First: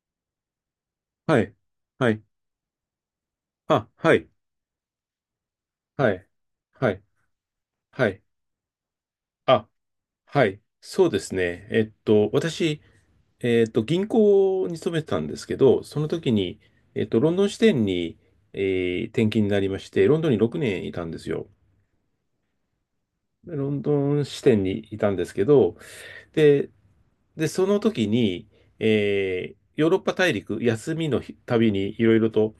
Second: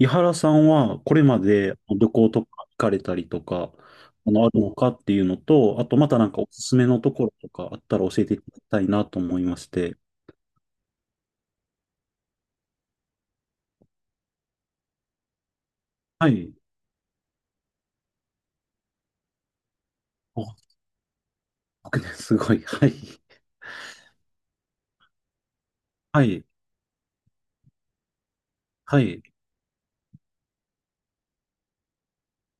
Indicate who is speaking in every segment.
Speaker 1: 井原さんはこれま
Speaker 2: はい。
Speaker 1: で旅
Speaker 2: はい。
Speaker 1: 行とか行かれたりとか、
Speaker 2: あ、はい。
Speaker 1: あるのかっていうのと、あとま
Speaker 2: は
Speaker 1: た
Speaker 2: い。
Speaker 1: なんかおすすめ
Speaker 2: は
Speaker 1: の
Speaker 2: い。
Speaker 1: ところとかあった
Speaker 2: は
Speaker 1: ら
Speaker 2: い。
Speaker 1: 教えていただきたいなと思いま
Speaker 2: あ、
Speaker 1: して。
Speaker 2: はい。そうですね。私、銀行に勤めてたんですけど、その
Speaker 1: は
Speaker 2: 時
Speaker 1: い。
Speaker 2: に、ロンドン支店に、え転勤になりまして、ロンドンに6
Speaker 1: あ、
Speaker 2: 年いたんですよ。
Speaker 1: 僕ね、すごい。はい。
Speaker 2: でロンドン支店にいたんですけど、
Speaker 1: はい。
Speaker 2: で、で、その時に、
Speaker 1: はい。
Speaker 2: ヨーロッパ大陸、休みの日旅にいろいろと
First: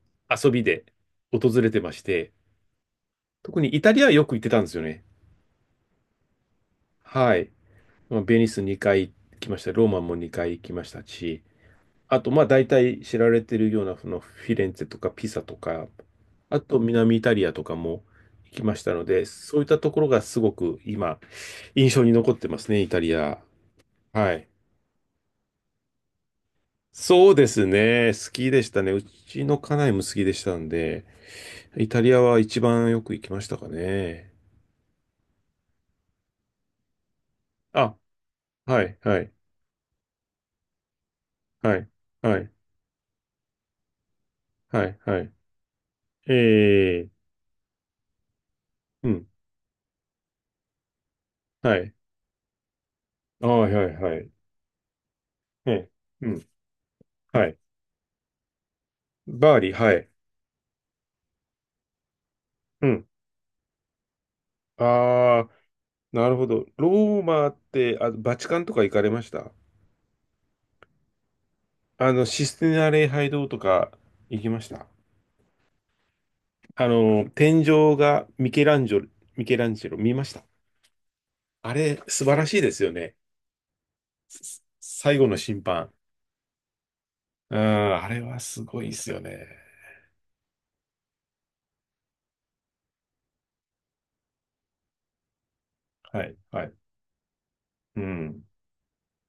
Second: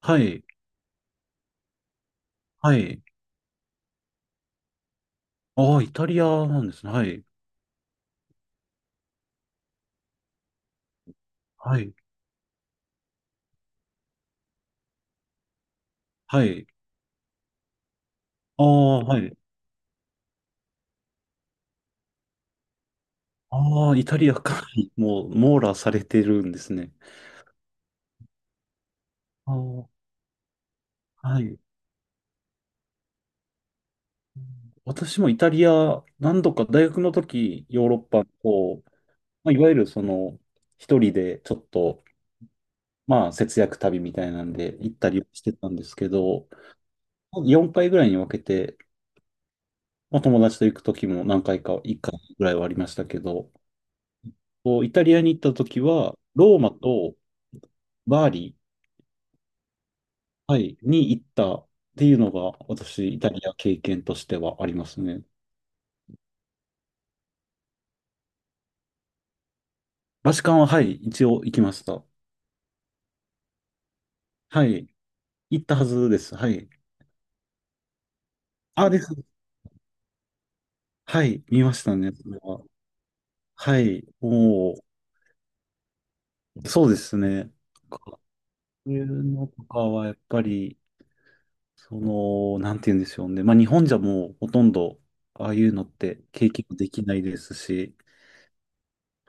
Speaker 1: はい。
Speaker 2: 遊びで訪れてまして、
Speaker 1: はい。
Speaker 2: 特にイタリアはよく行ってたんですよね。
Speaker 1: ああ、イタリアなんですね。はい。
Speaker 2: はい。まあベニス2回行きました。ローマも2回行きましたし、
Speaker 1: はい。
Speaker 2: あと、まあ大体知られてるようなそのフィレンツェとかピサとか、
Speaker 1: は
Speaker 2: あ
Speaker 1: い。
Speaker 2: と南イタリアとかも行き
Speaker 1: あ
Speaker 2: ました
Speaker 1: あ、
Speaker 2: の
Speaker 1: は
Speaker 2: で、
Speaker 1: い。
Speaker 2: そういったところがすごく今印象に残ってますね、イタリア。
Speaker 1: ああ、イタリ
Speaker 2: は
Speaker 1: ア
Speaker 2: い。
Speaker 1: か。もう、網羅されてるんですね。
Speaker 2: そうですね。好きでしたね。うち
Speaker 1: あ
Speaker 2: の家
Speaker 1: あ、
Speaker 2: 内も好きでしたんで、
Speaker 1: はい。
Speaker 2: イタリアは一番よく行きましたかね。
Speaker 1: 私もイタリア、何度か大学の時、ヨー
Speaker 2: あ、
Speaker 1: ロッパの方
Speaker 2: はい、はい、
Speaker 1: まあ、いわゆるその、一人でちょっ
Speaker 2: はい、
Speaker 1: と、
Speaker 2: はい、
Speaker 1: まあ、節約旅みたいなんで
Speaker 2: は
Speaker 1: 行っ
Speaker 2: い、
Speaker 1: た
Speaker 2: は
Speaker 1: り
Speaker 2: い。
Speaker 1: してたんですけ
Speaker 2: え
Speaker 1: ど、
Speaker 2: え、
Speaker 1: 4回ぐらいに分けて、
Speaker 2: うん、
Speaker 1: まあ、友達と行く時も何回
Speaker 2: は
Speaker 1: か、
Speaker 2: い。
Speaker 1: 1回ぐらいはありましたけ
Speaker 2: あ
Speaker 1: ど、
Speaker 2: あ、はい、はい。
Speaker 1: こうイタリアに行った
Speaker 2: え
Speaker 1: 時
Speaker 2: え、
Speaker 1: は、
Speaker 2: うん。
Speaker 1: ローマと
Speaker 2: はい。
Speaker 1: バーリ
Speaker 2: バーリー、はい。
Speaker 1: ー、はい、に行ったっていうのが、
Speaker 2: うん。
Speaker 1: 私、イタリア経験としてはありますね。
Speaker 2: ああ、なるほど。ローマって、あ、バチカンとか行かれました？
Speaker 1: バチカンは、はい、一応行きました。
Speaker 2: システィナ礼拝堂とか行きま
Speaker 1: は
Speaker 2: した？
Speaker 1: い、行ったはずです。はい。
Speaker 2: 天井が
Speaker 1: あ、です。
Speaker 2: ミケランジェロ見ました？
Speaker 1: はい、見ま
Speaker 2: あ
Speaker 1: した
Speaker 2: れ、
Speaker 1: ね、
Speaker 2: 素
Speaker 1: そ
Speaker 2: 晴
Speaker 1: れ
Speaker 2: らし
Speaker 1: は。
Speaker 2: いですよね。
Speaker 1: はい、
Speaker 2: す
Speaker 1: もう、
Speaker 2: 最後の審判。
Speaker 1: そうですね。
Speaker 2: うん、あれ
Speaker 1: そ
Speaker 2: はすごい
Speaker 1: う
Speaker 2: で
Speaker 1: いう
Speaker 2: すよね。
Speaker 1: のとかはやっぱり、その、なんて言うんでしょうね。まあ日本じゃもうほとんど、ああいうのって
Speaker 2: はい、
Speaker 1: 経
Speaker 2: は
Speaker 1: 験
Speaker 2: い。
Speaker 1: できないですし、
Speaker 2: うん。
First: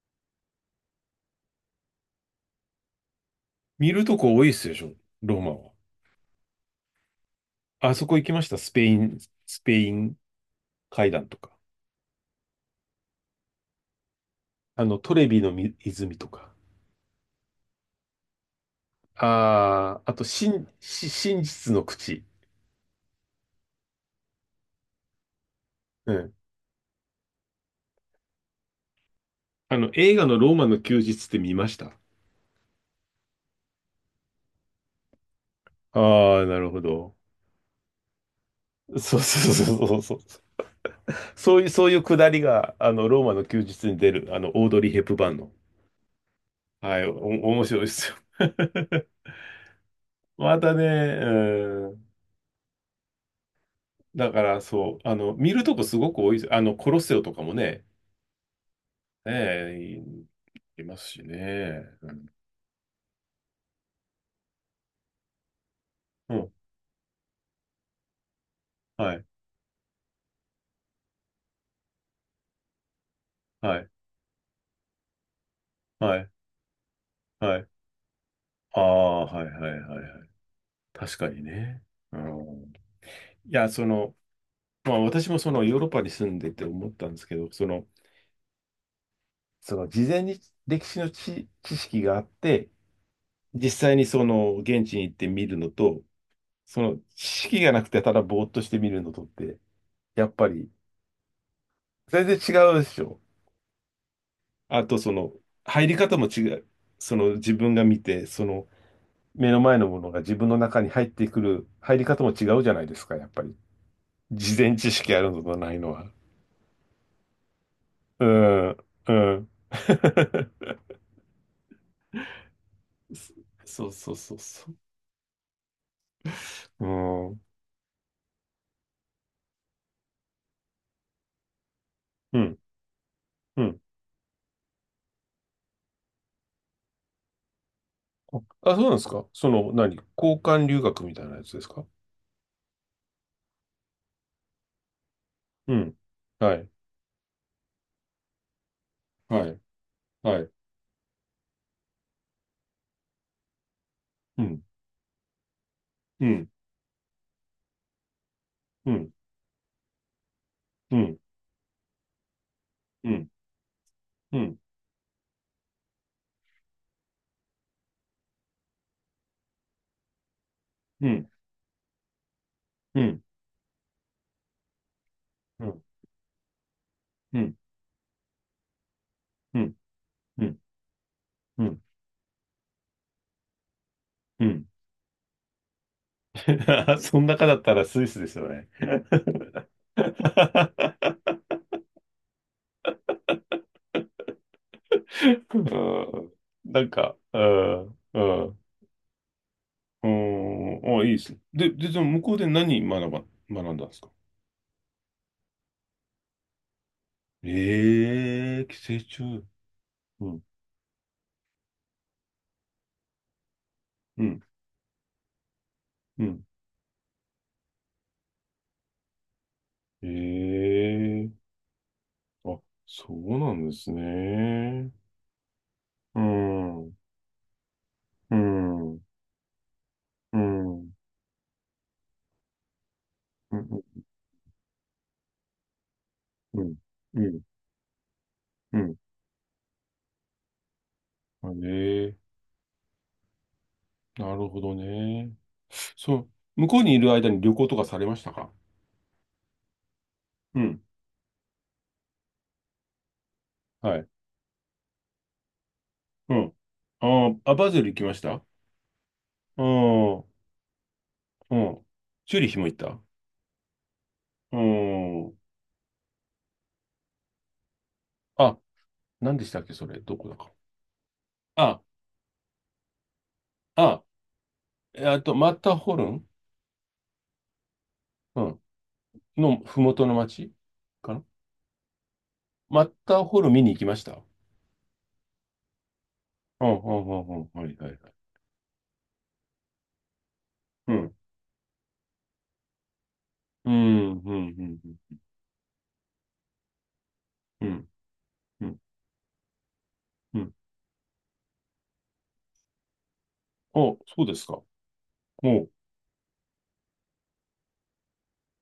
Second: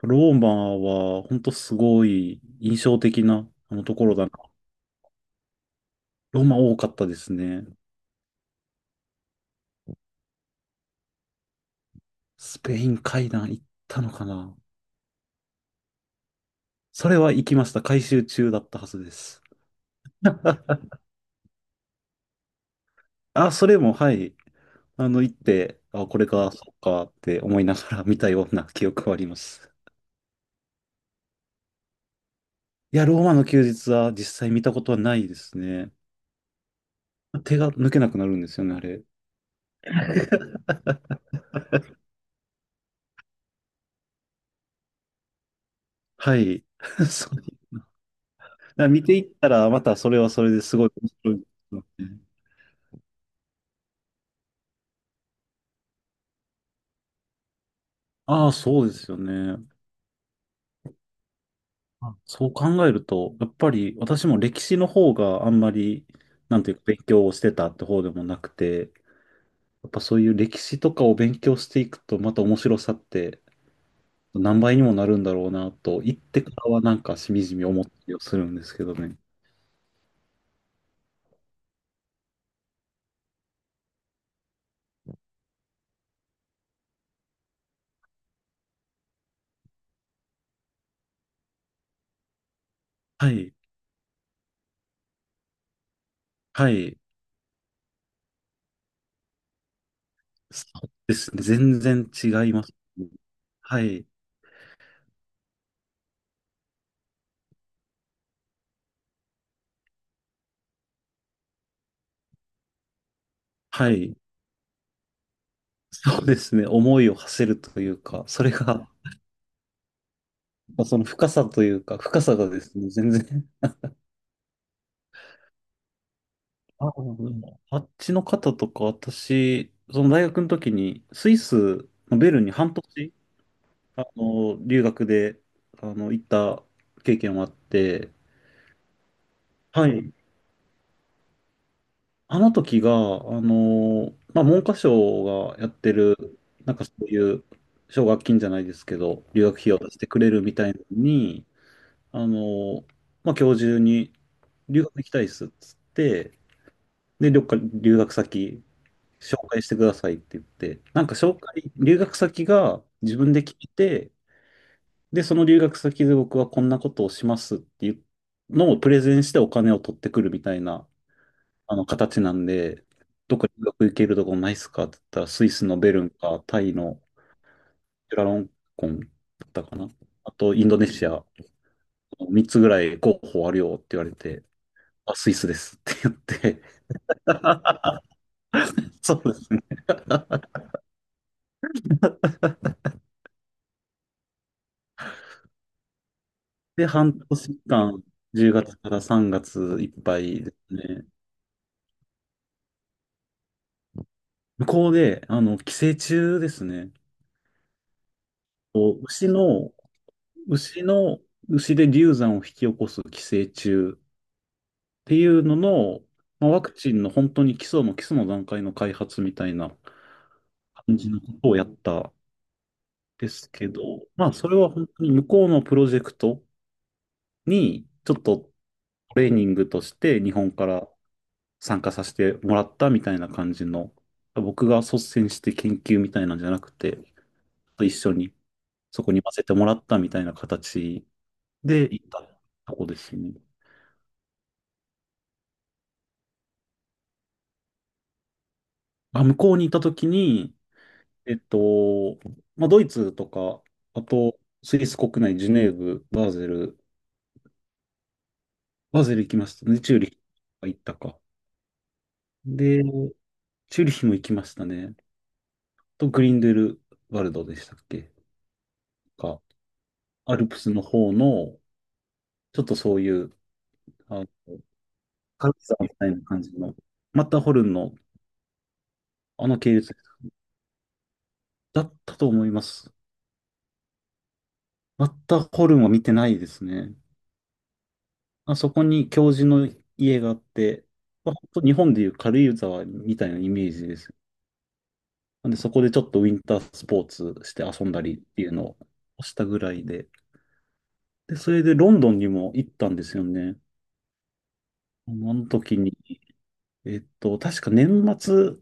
Speaker 1: ローマは本当すごい印象的なあの
Speaker 2: 見
Speaker 1: と
Speaker 2: る
Speaker 1: ころ
Speaker 2: と
Speaker 1: だな。
Speaker 2: こ多いですでしょ、ローマは。
Speaker 1: ローマ多かったですね。
Speaker 2: あそこ行きました？スペイン階段とか。
Speaker 1: スペイン階段行ったのかな。
Speaker 2: あの、トレビの泉とか。
Speaker 1: それは行きました。改修中だったはずです。
Speaker 2: ああ、あと、真、
Speaker 1: あ、
Speaker 2: し真実の口。
Speaker 1: あ、それも、はい。行って、あ、
Speaker 2: う
Speaker 1: これ
Speaker 2: ん。
Speaker 1: か、そっかって思いながら見たような記憶はあります。
Speaker 2: 映画のローマの休日って見ました？
Speaker 1: いや、ローマの休日は実際見たことはないですね。
Speaker 2: ああ、なるほど。
Speaker 1: 手が抜けなくなるんですよね、あれ。
Speaker 2: そうそうそうそうそう。そういうくだりが、ローマの休日に出る、オードリー・ヘップバーンの。
Speaker 1: はい。
Speaker 2: はい、
Speaker 1: そう。だ
Speaker 2: 面白いですよ。
Speaker 1: から見て いったら、またそれはそれ
Speaker 2: ま
Speaker 1: で
Speaker 2: た
Speaker 1: す
Speaker 2: ね、
Speaker 1: ごい面白いですよ
Speaker 2: うん。
Speaker 1: ね。
Speaker 2: だから、そう、見るとこすごく多いです。コロッセオとかもね、
Speaker 1: ああ、そうですよ
Speaker 2: ね
Speaker 1: ね。
Speaker 2: え、いいますしね。う
Speaker 1: あ
Speaker 2: ん。
Speaker 1: そう考えると、やっぱり私も歴史の方があんまり、
Speaker 2: うん、
Speaker 1: なんていうか勉強をしてたって方でもなくて、
Speaker 2: はい、
Speaker 1: やっぱそういう歴史とかを勉強していくと、また面白さって
Speaker 2: はい、
Speaker 1: 何倍にもなるんだろうなと、
Speaker 2: は
Speaker 1: 行っ
Speaker 2: い、
Speaker 1: てからはなんかしみじ
Speaker 2: は
Speaker 1: み
Speaker 2: い。
Speaker 1: 思ったりをするんです
Speaker 2: あ
Speaker 1: けどね。
Speaker 2: あ、はいはいはいはい。確かにね。うん、いや、その、まあ私もそのヨーロッパに住んでて思ったんですけど、その事前に歴史の知識があって、
Speaker 1: はい。
Speaker 2: 実際にその現地に行って見るのと、
Speaker 1: は
Speaker 2: その
Speaker 1: い。
Speaker 2: 知識がなくてただぼーっとして見るのとって、やっぱ
Speaker 1: そ
Speaker 2: り
Speaker 1: うですね。全然
Speaker 2: 全然
Speaker 1: 違
Speaker 2: 違
Speaker 1: います。
Speaker 2: うでしょ。
Speaker 1: はい。
Speaker 2: あとその入り方も違う。その自分が見て、その目の前のものが自分の中に入ってくる入り方も違うじゃないですか、やっぱり。
Speaker 1: はい。
Speaker 2: 事前知識あるのとないのは。
Speaker 1: そうですね。思いを馳せるという
Speaker 2: う
Speaker 1: か、それ
Speaker 2: ん、
Speaker 1: が、
Speaker 2: うん。
Speaker 1: その深さというか、深さがですね、全然。
Speaker 2: そうそうそうそう。
Speaker 1: あ、で
Speaker 2: うん、
Speaker 1: もあっちの方とか、私、その大学の時に、スイスのベ
Speaker 2: う
Speaker 1: ルンに
Speaker 2: ん、
Speaker 1: 半年、
Speaker 2: うん。
Speaker 1: 留学で、行った経験もあって、
Speaker 2: あ、そうなんですか？その、
Speaker 1: は
Speaker 2: 何、
Speaker 1: い。
Speaker 2: 交換留学みたいなやつですか？
Speaker 1: あの時が、まあ、文科省がやっ
Speaker 2: う
Speaker 1: て
Speaker 2: ん。
Speaker 1: る、
Speaker 2: はい、
Speaker 1: なんかそういう奨学金じゃないですけど、留
Speaker 2: は
Speaker 1: 学
Speaker 2: い、
Speaker 1: 費用を出してくれ
Speaker 2: は
Speaker 1: る
Speaker 2: い。
Speaker 1: みたいなのに、あのーまあ、今日中に
Speaker 2: うん、
Speaker 1: 留学行きたいっすっつっ
Speaker 2: う
Speaker 1: て、
Speaker 2: ん、
Speaker 1: で、どっか留学先
Speaker 2: うん、
Speaker 1: 紹介してくださいって言って、
Speaker 2: う
Speaker 1: なんか
Speaker 2: ん、
Speaker 1: 紹介、留学先が
Speaker 2: う
Speaker 1: 自
Speaker 2: ん、
Speaker 1: 分で聞いて、
Speaker 2: うん、
Speaker 1: で、その留学先で僕はこんなことをしますっていうのをプレゼンしてお金を取ってくるみたいな
Speaker 2: うん、
Speaker 1: あの形なんで、
Speaker 2: うん、
Speaker 1: どっか留学行けるとこないっすかって言ったら、スイ
Speaker 2: う
Speaker 1: ス
Speaker 2: ん、う
Speaker 1: の
Speaker 2: ん、
Speaker 1: ベルンか、タイの
Speaker 2: うん、
Speaker 1: キュラロンコンだっ
Speaker 2: う
Speaker 1: た
Speaker 2: ん、
Speaker 1: かな。あと、インドネシア、
Speaker 2: うん、
Speaker 1: 3つぐらい候補あるよって言われて、
Speaker 2: うん。
Speaker 1: あ、スイスですって言って、
Speaker 2: そん 中だった
Speaker 1: あ、
Speaker 2: らスイスですよね。
Speaker 1: そうですね。
Speaker 2: うん、な
Speaker 1: で、
Speaker 2: んか、
Speaker 1: 半
Speaker 2: う
Speaker 1: 年
Speaker 2: ん、
Speaker 1: 間、
Speaker 2: う
Speaker 1: 10
Speaker 2: ん。
Speaker 1: 月から3月いっ
Speaker 2: あ
Speaker 1: ぱいです
Speaker 2: ーあ、
Speaker 1: ね。
Speaker 2: いいですね。で、で、じゃあ向こうで何学んだんですか？
Speaker 1: 向こうで、寄生虫ですね。
Speaker 2: ええー、寄
Speaker 1: こ
Speaker 2: 生
Speaker 1: う
Speaker 2: 虫？うん、
Speaker 1: 牛の、牛で流産を引き起こす寄生虫
Speaker 2: うん、
Speaker 1: っていうのの、
Speaker 2: うん。
Speaker 1: まあ、ワクチンの本当に基礎も基礎の段階の開発みたいな
Speaker 2: え
Speaker 1: 感じのこ
Speaker 2: え
Speaker 1: とをやったん
Speaker 2: ーあ、そ
Speaker 1: で
Speaker 2: う
Speaker 1: す
Speaker 2: なん
Speaker 1: け
Speaker 2: で
Speaker 1: ど、
Speaker 2: す
Speaker 1: まあそれは本
Speaker 2: ね。
Speaker 1: 当に向こうのプロジェク
Speaker 2: う
Speaker 1: ト
Speaker 2: ん、うん、
Speaker 1: にちょっ
Speaker 2: う
Speaker 1: とト
Speaker 2: ん、
Speaker 1: レーニングとして日
Speaker 2: う
Speaker 1: 本から
Speaker 2: ん、
Speaker 1: 参加させてもらったみたいな感
Speaker 2: う
Speaker 1: じ
Speaker 2: ん、
Speaker 1: の、僕が率先して研究みたいなんじゃな
Speaker 2: う
Speaker 1: く
Speaker 2: ん、
Speaker 1: て、
Speaker 2: う
Speaker 1: 一緒にそ
Speaker 2: ん。
Speaker 1: こに混ぜてもらったみたいな形
Speaker 2: うん
Speaker 1: で行っ
Speaker 2: え
Speaker 1: たとこですね。
Speaker 2: ー、なるほどね。そう、向こうにいる間に旅行とかされましたか？
Speaker 1: まあ、向こうにいた時に、
Speaker 2: うん、
Speaker 1: えっと、まあ、ドイツとか、
Speaker 2: は
Speaker 1: あ
Speaker 2: い。
Speaker 1: と、スイス国内、ジュネーブ、バー
Speaker 2: う
Speaker 1: ゼ
Speaker 2: ん。
Speaker 1: ル、
Speaker 2: あーあ、バズル行きました？あ
Speaker 1: バーゼル行きましたね。チューリヒ
Speaker 2: あ、
Speaker 1: 行ったか。
Speaker 2: うん。チューリヒも行っ
Speaker 1: で、
Speaker 2: た？
Speaker 1: チューリヒも行きまし
Speaker 2: う
Speaker 1: たね。
Speaker 2: ん。
Speaker 1: と、グリンデルワルドでしたっけ
Speaker 2: あ、何
Speaker 1: か、
Speaker 2: でしたっけ、それ。どこだ
Speaker 1: アル
Speaker 2: か。
Speaker 1: プスの方の、
Speaker 2: あ、
Speaker 1: ちょっとそういう、
Speaker 2: あ、
Speaker 1: あの、
Speaker 2: マ
Speaker 1: 軽
Speaker 2: ッ
Speaker 1: 井
Speaker 2: ター
Speaker 1: 沢み
Speaker 2: ホル
Speaker 1: たいな
Speaker 2: ン、
Speaker 1: 感じの、マッターホルンの、
Speaker 2: うん、
Speaker 1: あ
Speaker 2: の
Speaker 1: の系
Speaker 2: ふも
Speaker 1: 列
Speaker 2: との町かな。
Speaker 1: だったと思いま
Speaker 2: マッ
Speaker 1: す。
Speaker 2: ターホルン見に行きました。
Speaker 1: マッターホルンは見てないです
Speaker 2: うん、う
Speaker 1: ね。
Speaker 2: ん、うん、うん、はい、はい、はい。
Speaker 1: あそこに教授の家があって、
Speaker 2: うん、
Speaker 1: まあ、本当日本でいう軽井沢みたいなイメ
Speaker 2: う
Speaker 1: ージで
Speaker 2: ん、
Speaker 1: す。
Speaker 2: うん、うん、
Speaker 1: なんで、そこでちょっとウィンタースポーツして
Speaker 2: う
Speaker 1: 遊
Speaker 2: ん、
Speaker 1: んだりっていう
Speaker 2: う
Speaker 1: の
Speaker 2: ん、
Speaker 1: をしたぐらいで。
Speaker 2: うん。
Speaker 1: で、それでロンドンにも行ったんですよね。
Speaker 2: お、そうですか。
Speaker 1: あの
Speaker 2: おう、
Speaker 1: 時に、確か年末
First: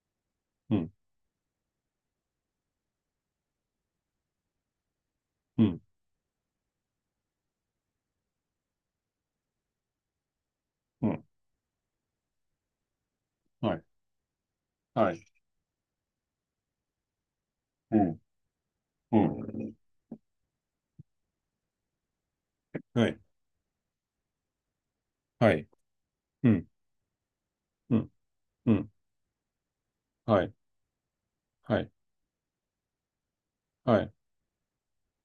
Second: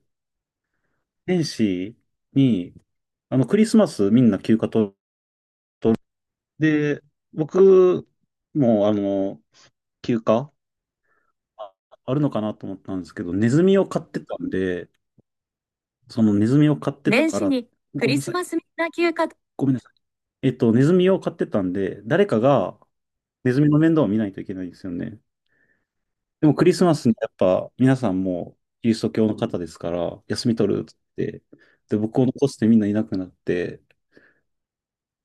Speaker 2: うん、
Speaker 1: 年始に、クリスマスみんな休暇と、
Speaker 2: うん、
Speaker 1: で、僕も、休暇
Speaker 2: うん、
Speaker 1: ああるのかなと思ったんですけど、ネズ
Speaker 2: は
Speaker 1: ミ
Speaker 2: い、
Speaker 1: を飼ってたんで、
Speaker 2: はい、
Speaker 1: そのネズミを飼ってた年か始ら、にク
Speaker 2: う
Speaker 1: ごめんリ
Speaker 2: ん、
Speaker 1: なスさい。マスみんな休
Speaker 2: う
Speaker 1: 暇と、ごめ
Speaker 2: ん、
Speaker 1: んなさい。ネズミを飼ってたんで、誰かが
Speaker 2: はい、
Speaker 1: ネズミの面倒を見ないといけないんですよね。
Speaker 2: はい、
Speaker 1: で
Speaker 2: う
Speaker 1: もク
Speaker 2: ん、
Speaker 1: リスマスにやっぱ
Speaker 2: う
Speaker 1: 皆
Speaker 2: ん、
Speaker 1: さんも
Speaker 2: う
Speaker 1: キ
Speaker 2: ん、
Speaker 1: リスト教の方ですから、
Speaker 2: は
Speaker 1: 休
Speaker 2: い、
Speaker 1: み取るって言って、
Speaker 2: はい、
Speaker 1: で、僕を残してみんないなくなって、
Speaker 2: はい、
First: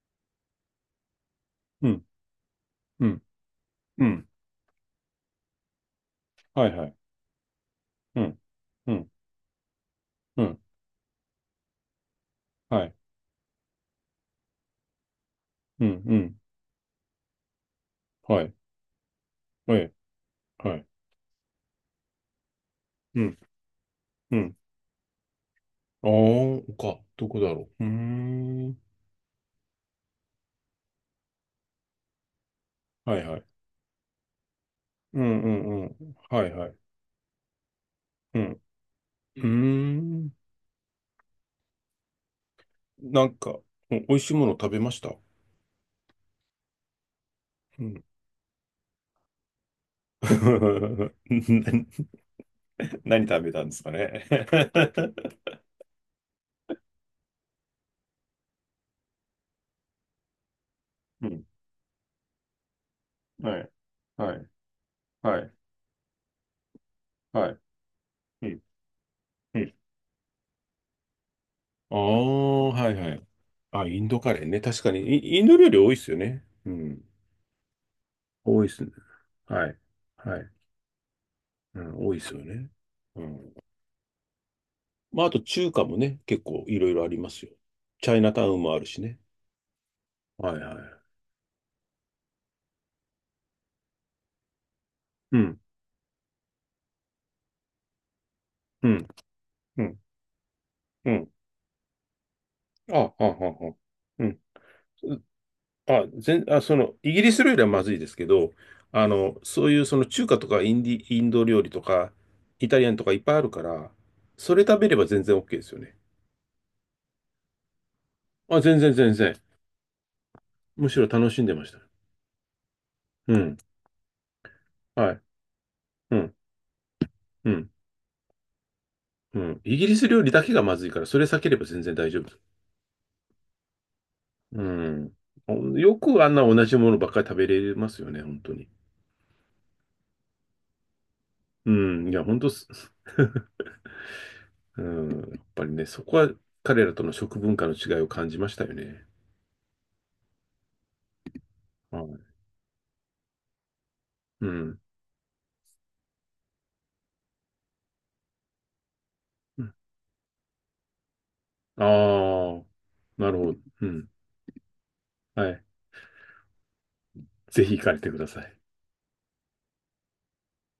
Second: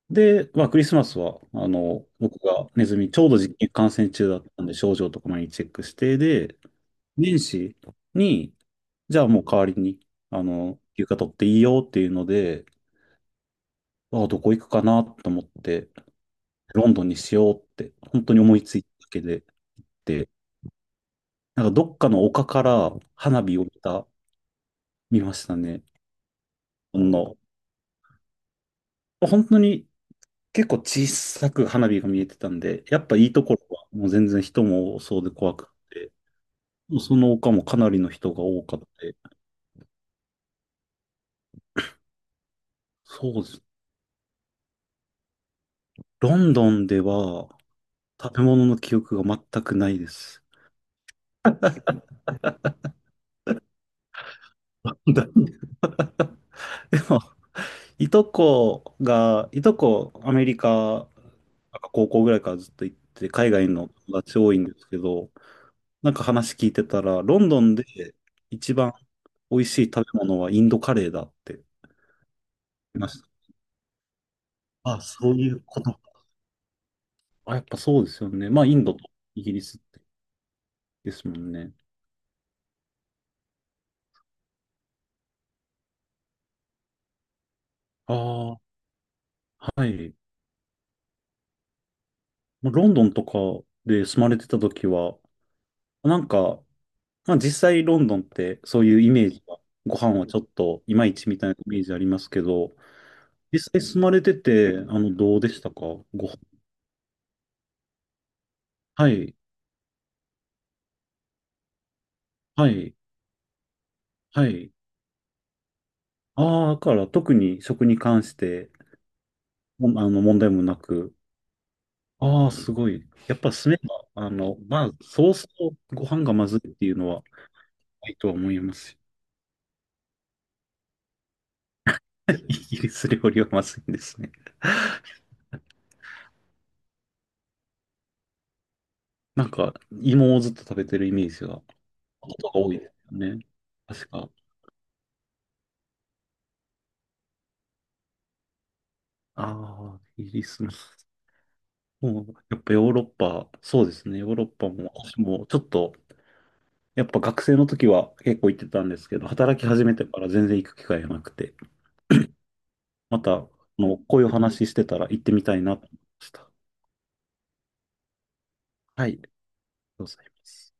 Speaker 1: で、まあクリスマスは、
Speaker 2: うん、
Speaker 1: 僕がネズ
Speaker 2: う
Speaker 1: ミ、ち
Speaker 2: ん、
Speaker 1: ょうど実験感
Speaker 2: う
Speaker 1: 染中
Speaker 2: ん、
Speaker 1: だったんで、症状とか毎日チェックして、で、
Speaker 2: はい、はい、
Speaker 1: 年始
Speaker 2: うん、
Speaker 1: に、
Speaker 2: うん、
Speaker 1: じゃあもう代わりに、
Speaker 2: うん、
Speaker 1: 休暇取っていいよっていうので、
Speaker 2: はい、
Speaker 1: ああ、どこ行くかなと思っ
Speaker 2: うん、
Speaker 1: て、
Speaker 2: うん、
Speaker 1: ロンドンにしようって、本当に
Speaker 2: はい、
Speaker 1: 思いついただけで、
Speaker 2: はい、
Speaker 1: で、
Speaker 2: はい。
Speaker 1: なんかどっかの丘から
Speaker 2: うん、
Speaker 1: 花火を
Speaker 2: うん。
Speaker 1: 見ましたね。
Speaker 2: ああ、丘、
Speaker 1: ほん
Speaker 2: ど
Speaker 1: の、
Speaker 2: こだろう。うーん。
Speaker 1: 本当に結構小さく花火が見えてたんで、やっ
Speaker 2: は
Speaker 1: ぱ
Speaker 2: い
Speaker 1: いい
Speaker 2: は
Speaker 1: と
Speaker 2: い。
Speaker 1: ころはもう全然人も多そ
Speaker 2: う
Speaker 1: うで
Speaker 2: んう
Speaker 1: 怖く
Speaker 2: んう
Speaker 1: て、
Speaker 2: ん。はいはい。
Speaker 1: その丘もかなりの人
Speaker 2: う
Speaker 1: が
Speaker 2: ん。
Speaker 1: 多かった。
Speaker 2: うーん。な
Speaker 1: そ
Speaker 2: ん
Speaker 1: うで
Speaker 2: か、
Speaker 1: す。
Speaker 2: お美味しいもの食べました？
Speaker 1: ロンドンでは
Speaker 2: うん。
Speaker 1: 食べ物の記憶が全くないです。
Speaker 2: な何食べたんですかね。
Speaker 1: でも、いとこ、アメリカ、
Speaker 2: うん。
Speaker 1: なんか高校ぐらいからずっと行って、海
Speaker 2: は
Speaker 1: 外
Speaker 2: い。
Speaker 1: の友
Speaker 2: は
Speaker 1: 達
Speaker 2: い。
Speaker 1: 多いんですけど、
Speaker 2: はい。
Speaker 1: なんか話聞いてたら、ロン
Speaker 2: はい。
Speaker 1: ドンで
Speaker 2: うん。
Speaker 1: 一番美
Speaker 2: う
Speaker 1: 味
Speaker 2: ん。
Speaker 1: しい食べ物はインドカレーだって言
Speaker 2: ああ、はい
Speaker 1: いま
Speaker 2: は
Speaker 1: し
Speaker 2: い。
Speaker 1: た。
Speaker 2: あ、インドカレーね。確かに、
Speaker 1: あ、そう
Speaker 2: イイン
Speaker 1: い
Speaker 2: ド
Speaker 1: う
Speaker 2: 料理
Speaker 1: こ
Speaker 2: 多いっ
Speaker 1: と。
Speaker 2: すよね。うん。
Speaker 1: あ、やっぱそうですよね。
Speaker 2: 多
Speaker 1: まあ、
Speaker 2: いっ
Speaker 1: イ
Speaker 2: す
Speaker 1: ン
Speaker 2: ね。
Speaker 1: ドとイギリ
Speaker 2: はい。
Speaker 1: ス
Speaker 2: はい。
Speaker 1: ですもんね。
Speaker 2: うん、多いっすよね。うん。まあ、あと中華もね、結構いろいろありますよ。チ
Speaker 1: あ
Speaker 2: ャイナタウン
Speaker 1: あ、
Speaker 2: もあるしね。
Speaker 1: はい。
Speaker 2: はいはい。
Speaker 1: もうロンドンとかで住まれてた時は、
Speaker 2: うん、
Speaker 1: なんか、まあ実際ロンドンってそう
Speaker 2: う
Speaker 1: いう
Speaker 2: ん、
Speaker 1: イメージは、
Speaker 2: う
Speaker 1: ご
Speaker 2: ん、
Speaker 1: 飯はちょっといま
Speaker 2: う
Speaker 1: いち
Speaker 2: ん。
Speaker 1: みたいなイメージありますけど、
Speaker 2: あ、はあ、
Speaker 1: 実
Speaker 2: はあ、
Speaker 1: 際住まれ
Speaker 2: う
Speaker 1: て
Speaker 2: ん。
Speaker 1: て、どうでしたか
Speaker 2: あ、
Speaker 1: ご飯。
Speaker 2: その、イギリス料理はまずいですけど、あ
Speaker 1: はい、
Speaker 2: の、そういうその中華とかインド料理とか、
Speaker 1: は
Speaker 2: イタリア
Speaker 1: い、
Speaker 2: ンとかいっぱいあるから、
Speaker 1: は
Speaker 2: それ
Speaker 1: い。
Speaker 2: 食べれば全然 OK ですよね。
Speaker 1: ああ、だから特に食に関し
Speaker 2: あ、
Speaker 1: て、
Speaker 2: 全然全然。
Speaker 1: も問題もな
Speaker 2: むしろ
Speaker 1: く。
Speaker 2: 楽しんでました。
Speaker 1: ああ、すごい。や
Speaker 2: う
Speaker 1: っぱ
Speaker 2: ん。
Speaker 1: 住めば、まあ、
Speaker 2: はい。
Speaker 1: そうそうご
Speaker 2: う
Speaker 1: 飯が
Speaker 2: ん。
Speaker 1: まずいっていうのは
Speaker 2: うん。
Speaker 1: ないとは思いますし。
Speaker 2: うん。イギリス料理だけがまずいから、それ避ければ全然大丈夫。
Speaker 1: イギリス料理はまずいんですね。
Speaker 2: う ん。よくあんな同じものばっかり食べれますよね、本当に。
Speaker 1: なんか、芋をずっと食べてるイメージが。
Speaker 2: うん。いや、
Speaker 1: こ
Speaker 2: 本
Speaker 1: と
Speaker 2: 当
Speaker 1: が
Speaker 2: す、
Speaker 1: 多いですよね。確か。
Speaker 2: うん。やっぱりね、そこは彼らとの食文化の違いを感じましたよね。
Speaker 1: ああ、イギリスの。
Speaker 2: は
Speaker 1: も
Speaker 2: い。
Speaker 1: う、やっぱヨーロッパ、そうですね。ヨーロ
Speaker 2: う
Speaker 1: ッパ
Speaker 2: ん。
Speaker 1: も、私もちょっと、やっぱ学生の時は結構行ってたんですけど、働き始めてから全然行く機会がなくて、
Speaker 2: ああー、
Speaker 1: ま
Speaker 2: な
Speaker 1: た、
Speaker 2: るほど。うん。
Speaker 1: こういう話してたら行ってみ
Speaker 2: は
Speaker 1: たい
Speaker 2: い。
Speaker 1: なと思いました。
Speaker 2: ぜひ行かれてください。
Speaker 1: はい、ありがとうございます。